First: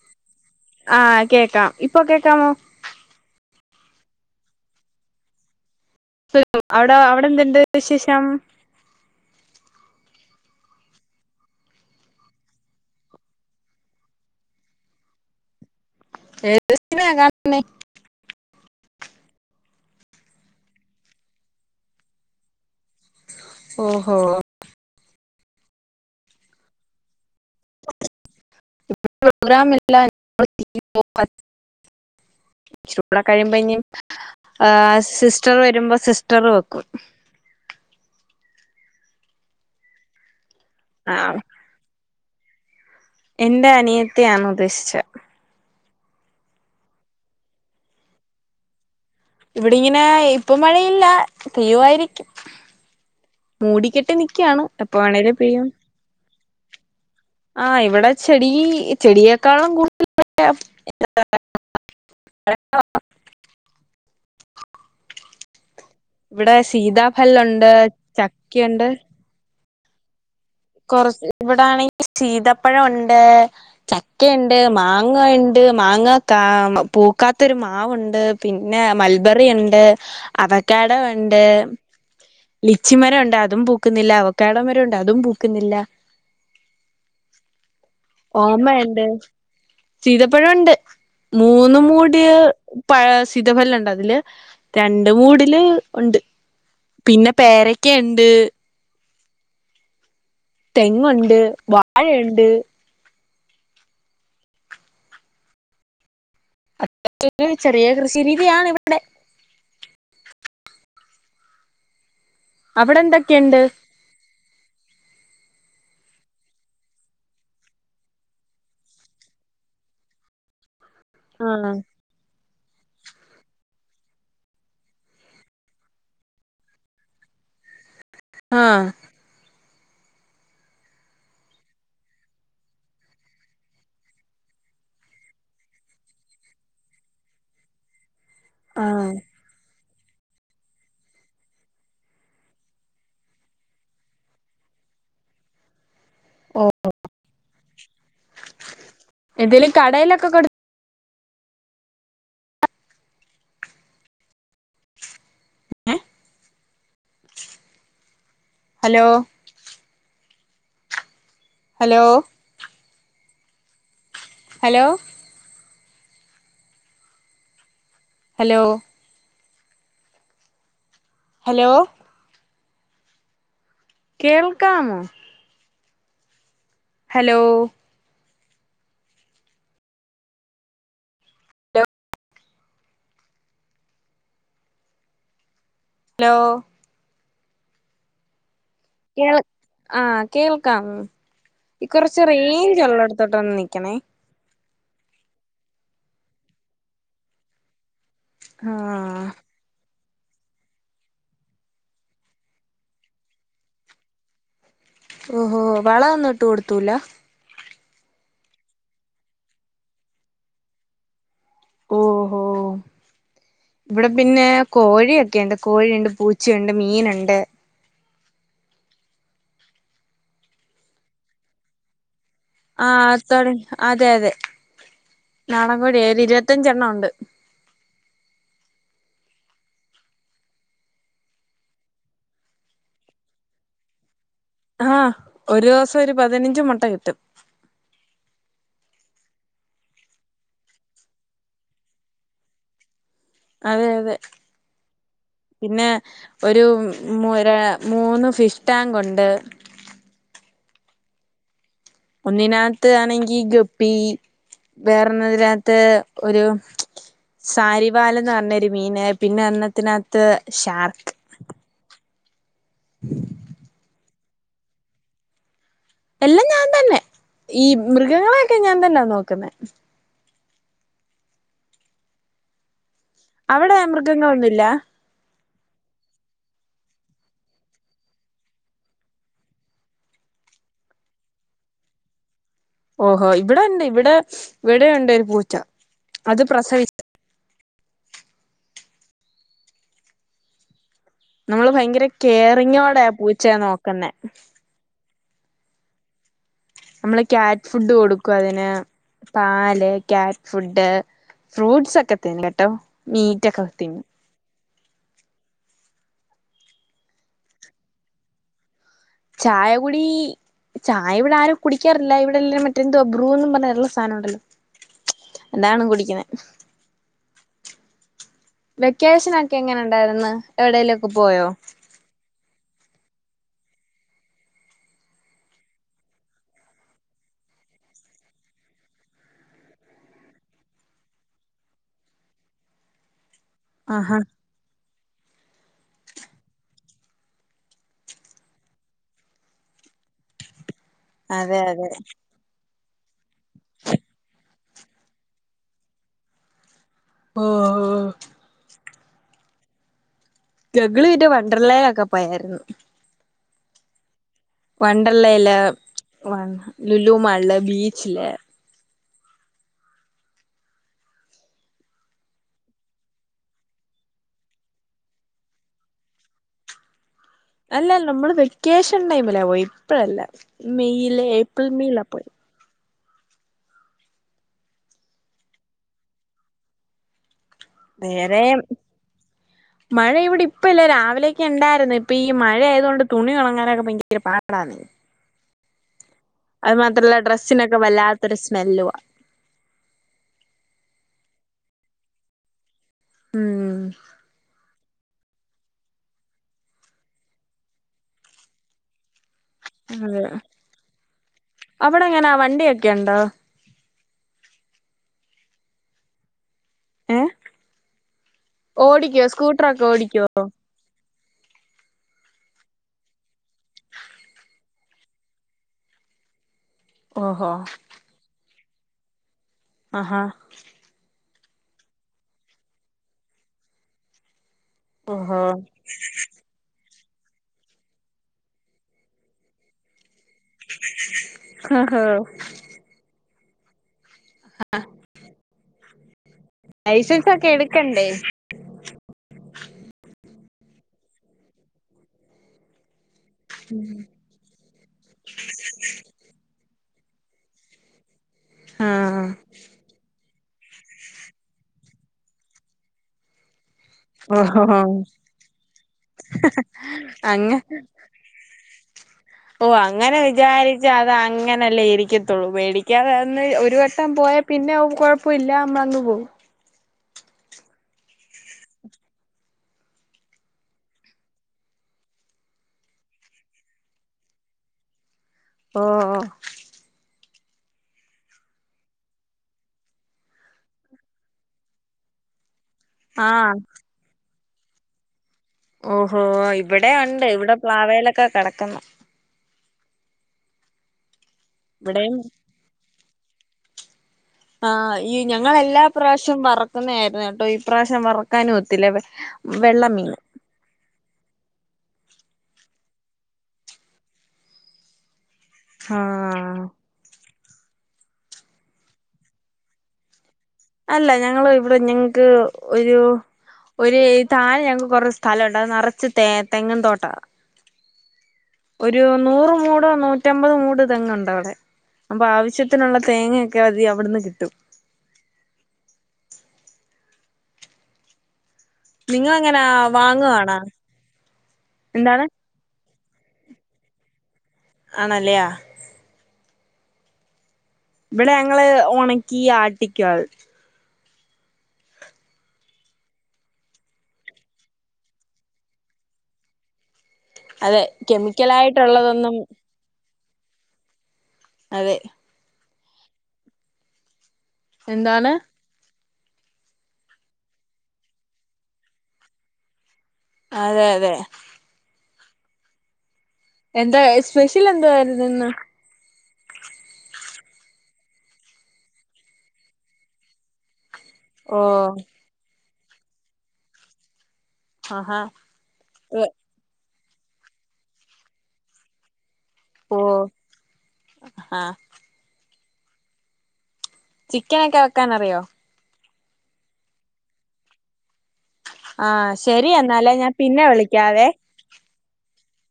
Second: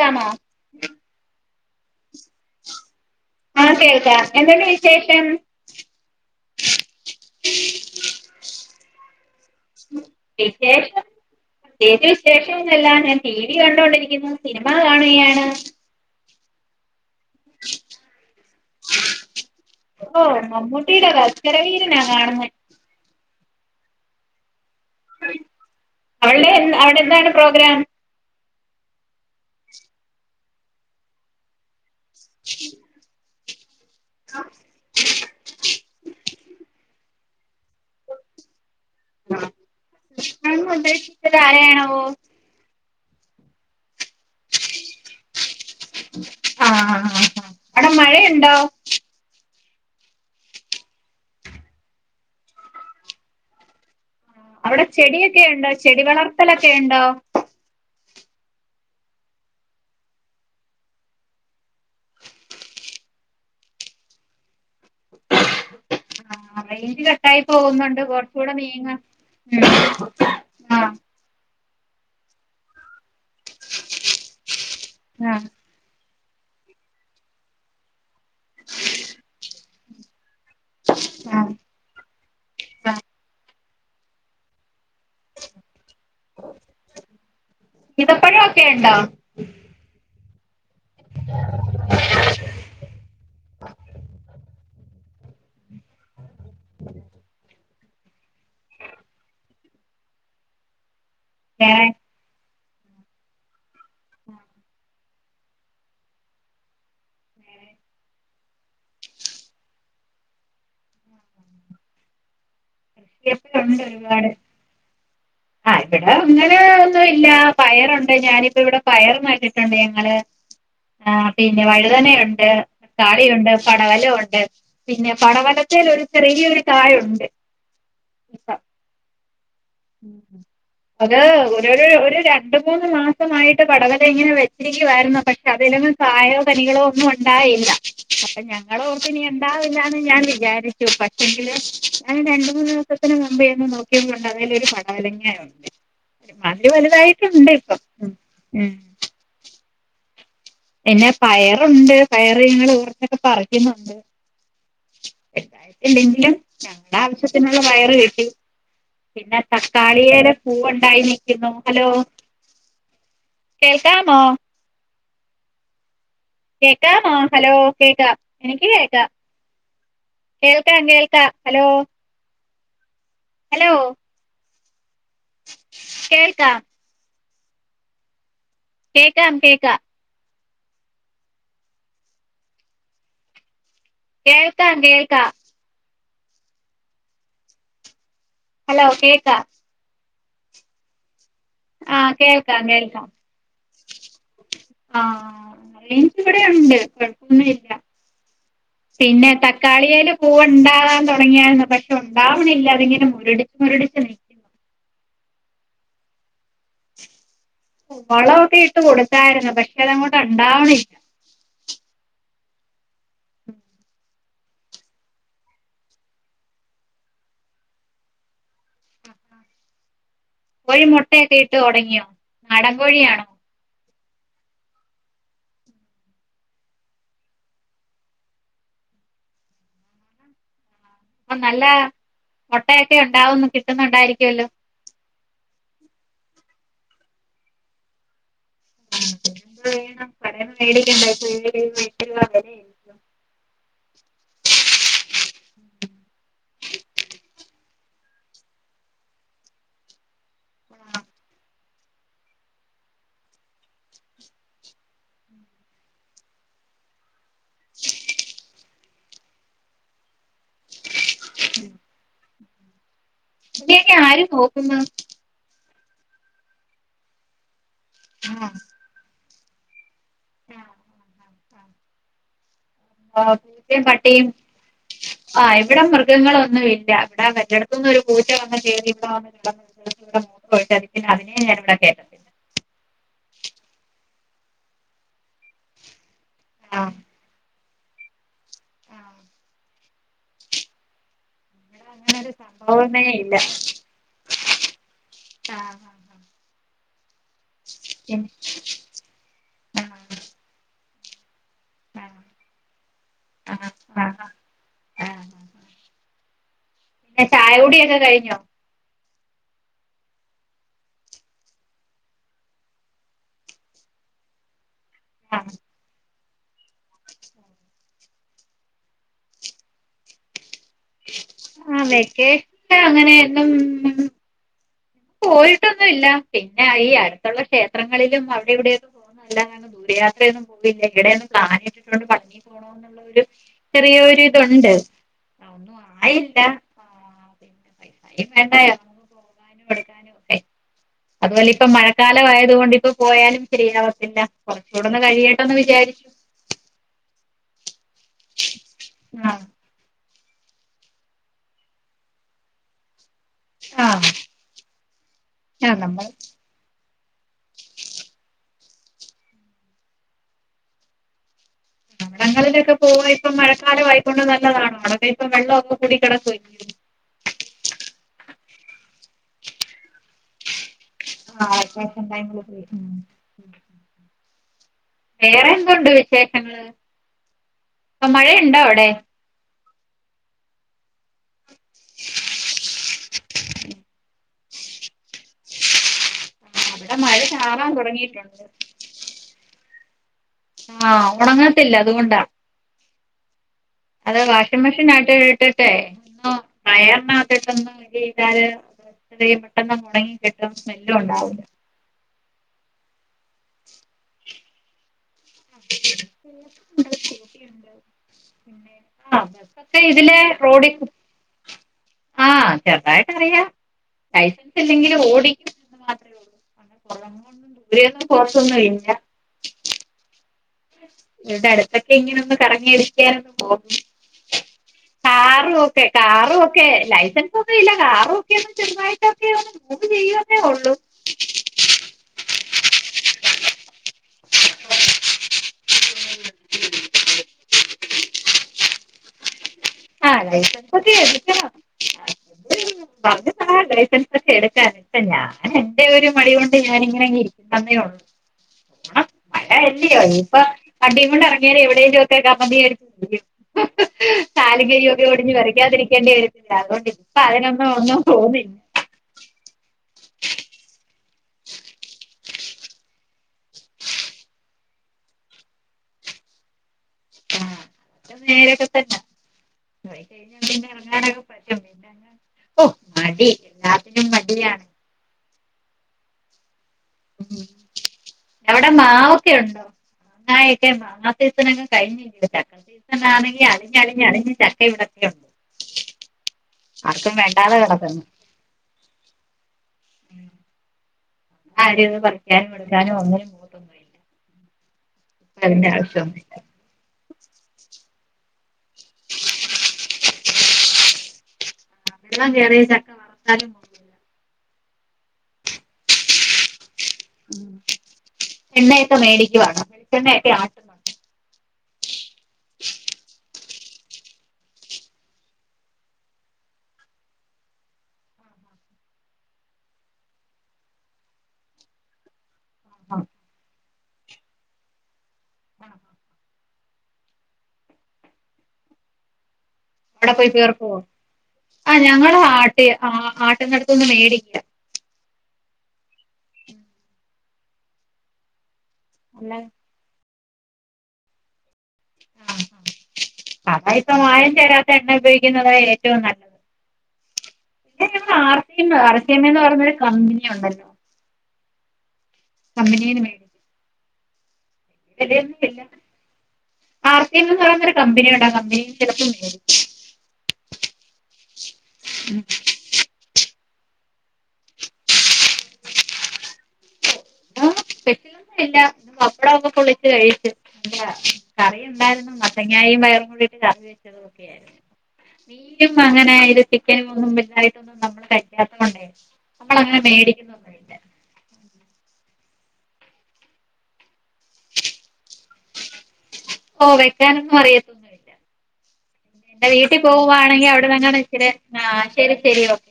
ക്കാണോ ആഹ് കേക്കാം ഇപ്പൊ കേക്കാമോ ആഹ് കേൾക്കാ എന്തുണ്ട് വിശേഷം സുഖം അവടെ അവടെന്ത്ണ്ട് വിശേഷം വിശേഷം ത്യേകിച്ച് വിശേഷൊന്നൂല്ല ഞാൻ ടി വി കണ്ടൊണ്ടിരിക്കുന്നു സിനിമ കാണുകയാണ് ഏത് സിനിമയാ കാണുന്നെ ഓഹ് മമ്മൂട്ടീടെ [unintelligible] വീരനാ കാണുന്നെ ഫോ ഹോ അവള്ടെ അവടെ എന്താണ് പ്രോഗ്രാം പ്രോഗ്രാമില്ല [inaudible] [unintelligible] ആഹ് ആഹ് സിസ്റ്റർ വെരുമ്പോ സിസ്റ്ററ് വെക്കും ആഹ് കൃഷണൻ [unintelligible] ആഹ് ആരയാണാവോ എന്റെ അനിയത്തിയാണുദ്ദേശിച്ചേ ആഹ് ആഹ് ആഹ് അവടെ മഴയുണ്ടോ ഇവിടിങ്ങനെ ഇപ്പൊ മഴയില്ല പെയ്യുവായിരിക്കും മൂടിക്കെട്ട് നി ക്ക്യാണ് അവിടെ എപ്പൊ വേണേലും ചെടിയൊക്കെ പെയ്യും ഉണ്ടോ ചെടി വളർത്തലൊക്കെ ഉണ്ടോ ആ ഇവടെ ചെടി ചെടിയെക്കാളും കൂ [inaudible] ഇവിടെ റെയ്ഞ്ച് കട്ടായി സീതാഫലുണ്ട് പോകുന്നുണ്ട് കൊർച്ചൂടെ ചക്കയുണ്ട് നീങ് കൊർച്ച് ഇവിടാണെങ്കില് ശീതപ്പഴൊണ്ട് ക്കെണ്ട് ആഹ് മാങ്ങണ്ട് മാങ്ങ കാ പൂക്കാത്തൊരു മാവുണ്ട് പിന്നെ മൾബറി ണ്ട് അവക്കാടോണ്ട് ആഹ് ലിച്ചിമരം ഉണ്ട് അതും പൂക്കുന്നില്ല അവക്കാട മരണ്ട് അതും പൂക്കുന്നില്ല [inaudible] സീതപ്പഴൊക്കെ ഉണ്ടോ ഓർമ്മയുണ്ട് ചീതപ്പഴുംണ്ട് മൂന്നും മൂടിയ പഴ ശീതഫലണ്ടതില് രണ്ട് മൂടില് ഉണ്ട് പിന്നെ പേരക്കെ ണ്ട് തെങ്ങുണ്ട് ഏഹ് വാഴണ്ട് അത്ര ചെറിയ കൃഷി രീതിയാണ് ഇവടെ അവടെന്തൊ ട്ടുണ്ട് ഒരുപാട് ആ ഇവടെ അങ്ങനെ ഒന്നുല്ല പയറുണ്ട് ഞാനിപ്പോവിടെ പയറ് നറ്റിട്ടുണ്ട് ഞങ്ങള് ആ പിന്നെ ആഹ് വഴുതനയുണ്ട് താളീരുണ്ട് പടവലൊണ്ട് പിന്നെ പടവലത്തിലൊരു ചെറിയൊരു കായുണ്ട് ആ ഉം ഉം അത് ഒരു ഒരു രണ്ട് മൂന്ന് മാസമായിട്ട് പടവല ഇങ്ങനെ വെച്ചിരിക്കുവായിരുന്നു പക്ഷെ അതില കായയോ കനികളോ ഒന്നുണ്ടായില്ല അപ്പൊ ആഹ് ഞങ്ങളോർത്തുനി ണ്ടാവില്ലന്ന് ഞാൻ വിചാരിച്ചു പക്ഷെങ്കില് ഞാൻ രണ്ട് മൂന്ന് ദിവസത്തിന് മുമ്പെന്ന് നോക്ക്യപ്പൊണ്ടത് ഒരു പടവലങ്ങ ഉണ്ട് ഓ ഇമ്മാതിരി വലുതായിട്ടുണ്ട് ഇപ്പം ഉ എന്തേലും കടയിലൊക്കെ കൊടു പിന്നെ പയറുണ്ട് പയറ് ഞങ്ങള് കുറെച്ചൊക്കെ പറിക്കുന്നുണ്ട് എന്താങ്കിലും ഞങ്ങളുടെ ആവശ്യത്തിനുള്ള പയറ് കിട്ടി ഹലോ പിന്നെ തക്കാളിയില് പൂവുണ്ടായി നിൽക്കുന്നു. ഹലോ കേൾക്കാമോ ഹലോ കേൾക്കാമോ ഹലോ കേൾക്കാം ഹലോ എനിക്ക് കേൾക്കാം കേൾക്കാം കേൾക്കാം ഹലോ കേൾക്കാമോ കേൾക്കാ ഹലോ കേക്കാം കേക്കാം കേൾക്കാ കേൾക്കാം ഹലോ ഹലോ കേക്കാ ആഹ കേൾക്കാം ആ കുറച്ച് കേൾക്കാം റെയിഞ്ച്ള്ള കേൾക്കാം അടുത്തോട്ട്ന്ന് നിക്കണേ ആ എനിക്ക് ഇവിടെുണ്ട് കൊഴപ്പൊന്നും ഇല്ല ആഹ പിന്നെ തക്കാളിൽ പൂവ് ഉണ്ടകാൻ തുടങ്ങിയായിരുന്നു പക്ഷെ ഉണ്ടാവണില്ല അതിങ്ങനെ മുരടിച്ച് മുരടിച്ച് ന ഓഹോ വളം ഒന്നും ഇട്ട് കൊടുത്തൂല വളക്കെ ഇട്ട് കൊടുത്തായിരുന്നു പക്ഷെ അതങ്ങോട്ട് ഉണ്ടാവണില്ല ഓഹോ ഇവിടെ പിന്നെ കോഴിയൊക്കെണ്ട് കോഴിയുണ്ട്, പൂച്ചയുണ്ട്, മീനുണ്ട് കോഴി മുട്ടയൊക്കെ ഇട്ട് തുടങ്ങിയോ? നാടൻ ആ കോഴിയാണോ അത്തോടെ അതെ അതെ നാടൻ കോഴിയ ഒരു ഇരുപത്തഞ്ചെണ്ണണം ഉണ്ട്. അപ്പൊ നല്ല മുട്ടയൊക്കെ ഉണ്ടാവുന്നു കിട്ടുന്നുണ്ടായിരിക്കുമല്ലോ ആഹ ഒരു ദിവസം ഒരു പതിനഞ്ച് മുട്ട കിട്ടും. വേണം കടോല്ന്ന് മേടിക്കണ്ട [unintelligible] അതെ അതെ പിന്നെ ഒരു മുര മൂന്ന് ഫിഷ് ടാങ്ക് ഉണ്ട് ഒന്നിനകത്ത് ആണെങ്കി ഗപ്പി വേറെതിനകത്ത് ഒരു സാരിവാലന്ന് പറഞ്ഞരു മീന് പിന്നെ ഒന്നത്തിനകത്ത് ഷാർക്ക് [inaudible] [unintelligible] ആരും നോക്കുന്നു എല്ലാം ഞാൻ തന്നെ ഈ മൃഗങ്ങളെയൊക്കെ ഞാൻ തന്നാ നോക്കുന്നത്. ആഹ ആഹ [unintelligible] ആഹ അവിടെ മൃഗങ്ങളൊന്നുല്ല ഇവിടെ മൃഗങ്ങളൊന്നും ഇല്ല ഇവിടെ മറ്റടത്തന്ന ഒരു പൂച്ച വന്ന കേറി [unintelligible] [unintelligible] ഓഹോ ഇവിടെ ഉണ്ട് ഇവിടെ ഇവിടെണ്ട് ഒരു പൂച്ച അത് ആഹ് പ്രസവിച്ച ആഹ് നമ്മള് ഇവിടെ ഭയങ്കര അങ്ങനെ ഒരു സംഭവമേ കേറിങ്ങോടയാ ഇല്ല പൂച്ചയ നോക്കുന്നെ ആഹ് ആഹ് നമ്മള് ക്യാറ്റ് ഫുഡ് പിന്നെ കൊടുക്കും അതിന് പാല് ആഹ് ക്യാറ്റ് ഫുഡ് ഫ്രൂട്ടസ് ഒക്കെ തിന്നുലട്ടോ മീറ്റ് ഒക്കെ തിന്നും. ആഹ പിന്നെ ചായകുടിയൊക്കെ കഴിഞ്ഞോ? ചായ കുടി ചായവടെ ആരും കുടിക്കാറില്ല ഇവിടെ എല്ല മറ്റെന്തോ ബ്രുന്നും പറഞ്ഞുള്ള [unintelligible] സാനണ്ടല്ലോ അതാണ് കുടിക്ക്‌ണെ വെക്കേഷനൊക്കെ എങ്ങനെ ഉണ്ടായിര്ന്ന് എവിടേലൊക്കെ പോയോ ആ വെക്കേഷനങ്ങനെ ഉം ഉം പോയിട്ടൊന്നുല്ല പിന്നെ ഈ അടുത്തുള്ള ക്ഷേത്രങ്ങളിലും അവിടെ ഇവിടെയൊക്കെ [unintelligible] ആഹാ ചെറിയൊരുതുണ്ട് ഒന്നും ആയില്ല അ വേണ്ടായ നമ്മക്ക് പോകാനും എടുക്കാനൊക്കെ അതുപോലെ അതെ ഇപ്പൊ അതെ മഴക്കാലം ആയത് കൊണ്ട് ഇപ്പ പോയാലും ശരിയാവത്തില്ല കൊർച്ചൂടൊന്ന് കഴിയട്ടെന്ന് വിചാരിച്ചു ഓ ഓ [unintelligible] ഞങ്ങള് പിന്നെ വണ്ടർ ലേ ഒക്കെ പോയായിരുന്നു ആ വണ്ടർലേല് ആ നമ്മൾ ലുലുമാളില്, ബീച്ചില് അവിടങ്ങളിലൊക്കെ പോവാ ഇപ്പൊ മഴക്കാലം ആയിക്കൊണ്ട് നല്ലതാ അവിടൊക്കെ ഇപ്പൊ വെള്ളൊക്കെ കൂടി കെടക്കുവ അല്ല നമ്മള് വെക്കേഷൻ ടൈമിലാ പോയി ഇപ്പഴല്ല മെയ്യില് ആ ഏപ്രിൽ മെയ്ലാ വെക്കേഷൻ പോയത് ടൈമില് ഉം വേറെന്തുണ്ട് വിശേഷങ്ങള് ഇപ്പൊ വേറെ മഴയുണ്ടോ അവിടെ മഴ ഇവടെ ഇപ്പല്ല രാവിലെയൊക്കെണ്ടായിരുന്നു ഇപ്പൊ ഈ മഴായതോണ്ട് തുണി ഒണങ്ങാനൊക്കെ ഭയങ്കര പാടാന്നെ അത് ആ ഇവിടെ മാത്രല്ല മഴ ചാറാൻ ഡ്രസ്സിനൊക്കെ വല്ലാത്തൊരു തുടങ്ങിയിട്ടുണ്ട് സ്മെല്ലുവ ആ ഒണങ്ങത്തില്ല അത് കൊണ്ടാണ് ഉം അത് വാഷി മെഷീനാണ്ട് ഇട്ട് [unintelligible] പെട്ടെന്നങ് ഒണങ്ങി കിട്ടും സ്മെല്ലും ണ്ടാവൂല്ല അവടെങ്ങനാ വണ്ടിയൊക്കെണ്ടോ ഇന്ന് ഏ ഡ്യൂട്ടിയുണ്ട് ആ ഓടിക്കോ പ്പ സ്കൂട്ടറൊക്കെ ഇതിലെ ഓടിക്കോ റോഡി കൂ ആഹ് ചെറുതായിട്ട് അറിയാം [unintelligible] ക്കില്ലെങ്കിലും ഓടി [unintelligible] ഓഹോ [unintelligible] ആഹാ ഇവിടെ അടുത്തൊക്കെങ്ങനൊന്ന് കറങ്ങിയടിക്കാനൊക്കെ പോവും ഓഹോ കാറും ഒക്കെ കാറും ഒക്കെ ലൈസൻസൊന്നും ഇല്ല കാറ് ഒക്കെ ഒന്ന് ചെറുതായിട്ടൊക്കെ ഒന്ന് മൂവ് ചെയ്യുന്നേ ഒള്ളൂ ഹ ഹാ [inaudible] ആഹ് ലൈസൻസൊക്കെ എടുക്കണ്ടേ ആഹ് ലൈസൻസൊക്കെ എടുക്കണം അത് [unintelligible] ആഹ് ലൈസൻസൊക്കെ എടുക്കാനിപ്പോ ഞാനെന്റെ ഒരു മടി കൊണ്ട് ഞാനിങ്ങനങ്ങ് ഇരിക്കുന്നേള്ളൂ പോണം ആഹ് മഴയല്ലെയോ ഇപ്പം വണ്ടിങൊണ്ട് എറങ്ങിയാലെ [unintelligible] ഓഹോ കാലും കൈയൊക്കെ ഒടിഞ്ഞ് പെരക്ക കതിരിക്കേണ്ടേ രും അതുകൊണ്ട് ഇപ്പൊ അതിനൊന്നും ഒന്നും പോവുന്നില്ല ഓഹ് അങ്ങനെ വിചാരിച്ച അത് അങ്ങനല്ലേ ഇരിക്കത്തൊള്ളൂ പേടി ക്കാതൊന്ന് ഒരു വട്ടം പോയാ പിന്നെ കൊഴപ്പല്ല മറന്ന് പോവും ആഹ് അത് നേരൊക്കെ തന്നെ പോയി കഴിഞ്ഞാൽ പിന്നെ ഇറങ്ങാനൊക്കെ പറ്റും പിന്നെ ഓഹ് മടി എല്ലാത്തിനും മടിയാണ് ഓഹ് ഉം അവിടെ മാവൊക്കെ ഉണ്ടോ മാങ്ങായൊക്കെ മാങ്ങാ സീസനൊക്കെ കഴിഞ്ഞില്ലേ ഇപ്പൊ ചക്ക സീസ ണെങ്കിൽ ആഹ് അളിഞ്ഞ് അളിഞ്ഞ് അളിഞ്ഞ് ചക്ക ഇവിടെ ഓഹോ ഇവിടെ ആർക്കും ഉണ്ട് ഇവിടെ വേണ്ടാതെ കിടക്കുന്നു പ്ലാവേലൊക്കെ കിടക്കുന്നു ആരും ഇവിടെ ഇവിടെയും പറിക്കാനും എടുക്കാനും ഒന്നിനും പോകത്തൊന്നുമില്ല ആഹ് ഈ ഇപ്പൊ അതിന്റെ ഞങ്ങളെല്ലാ ആവശ്യമൊന്നുമില്ല പ്രാവശ്യം വറക്കുന്നതായിരുന്നു കേട്ടോ ഈ പ്രാവശ്യം വറക്കാനും ഒ ത്തില്ലാ വെള്ളം വീണു വെള്ളം കേറിയ ചക്ക വർത്താലും കൊ ആഹ് ഉം എണ്ണയൊക്കെ മേടിക്കുവാണോ വെളിച്ചെണ്ണയൊക്കെ ആട്ടോ അല്ല ഞങ്ങള് ഇവിടെ ഞങ്ങക്ക് ഒരു ഒരു താഴെ ഞങ്ങക്ക് കുറെ സ്ഥലോണ്ട് അത് നെറച്ച് തെ തെങ്ങും തോട്ടാ ഒരു നൂറ് മൂടോ നൂറ്റമ്പത് മൂട് തെങ്ങ്ണ്ടവിടെ അപ്പൊ ആവശ്യ ശ്യത്തിനുള്ള തേങ്ങയൊക്കെ അതി അവിടുന്ന് കിട്ടും ഉം നിങ്ങളെങ്ങനാ അവിടെ പോയി വാങ്ങുവാണോ പെർക്കോ ആഹ് ഞങ്ങള് എന്താണ് ആട്ടി ആട്ടുന്നെടുത്തുന്ന് മേടിക്കാ ആണല്ലെയാ ഇവിടെ ഞങ്ങള് അല്ല ഒണക്കി ആട്ടിക്കാ അതാ ഇപ്പ മായം ചേരാത്ത എണ്ണ ഉപയോഗിക്കുന്നത് ഏറ്റവും നല്ലത് അതെ പിന്നെ ഞങ്ങള് R C M R C M കെമിക്കലായിട്ടുള്ളതൊന്നും എന്ന് പറയുന്നൊരു കമ്പനി ഒണ്ടല്ലോ അതെ കമ്പനിയുടെ എന്താണ് ടൊന്നും ഇല്ല ആർ സി എം എന്ന് പറയുന്നൊരു കമ്പനിയുണ്ട് കമ്പനി ചിലപ്പോ മേടി അതെ അതെ [inaudible] എന്താ സ്പെഷ്യൽ എന്തായിരുന്നു ഇന്ന്. സ്പെഷ്യല് ഒന്നുല്ല വപ്പടൊ ഒക്കെ പൊള്ളിച്ച് കഴിച്ച് നല്ല ഓ കറിയുണ്ടായിരുന്നു മത്തങ്ങായും പയറും കൂടിട്ട് കറി വെച്ചതൊക്കെയിരുന്നു ആഹാ മീനും അങ്ങനെ ഇതിട്ടി കെനിവൊന്നും വെൽതായിട്ടൊന്നും നമ്മള് കഴികാത്തകൊണ്ടേ നമ്മളങ്ങനെ ഓ മേടിക്കുന്നൊന്നും ആഹ് ചിക്കനൊക്കെ വെക്കാനറിയോ ഓ വെക്കാനൊന്നും അറിയത്തൊന്നുയില്ല ആഹ് എന്റെ ശരി വീട്ടി എന്നാലേ ഞാൻ പോവാണെങ്കി പിന്നെ അവുടെ തന്നേ വിളിക്കാവേ നിക്കല് ആഹ് ശരി ശരി ഓക്കേ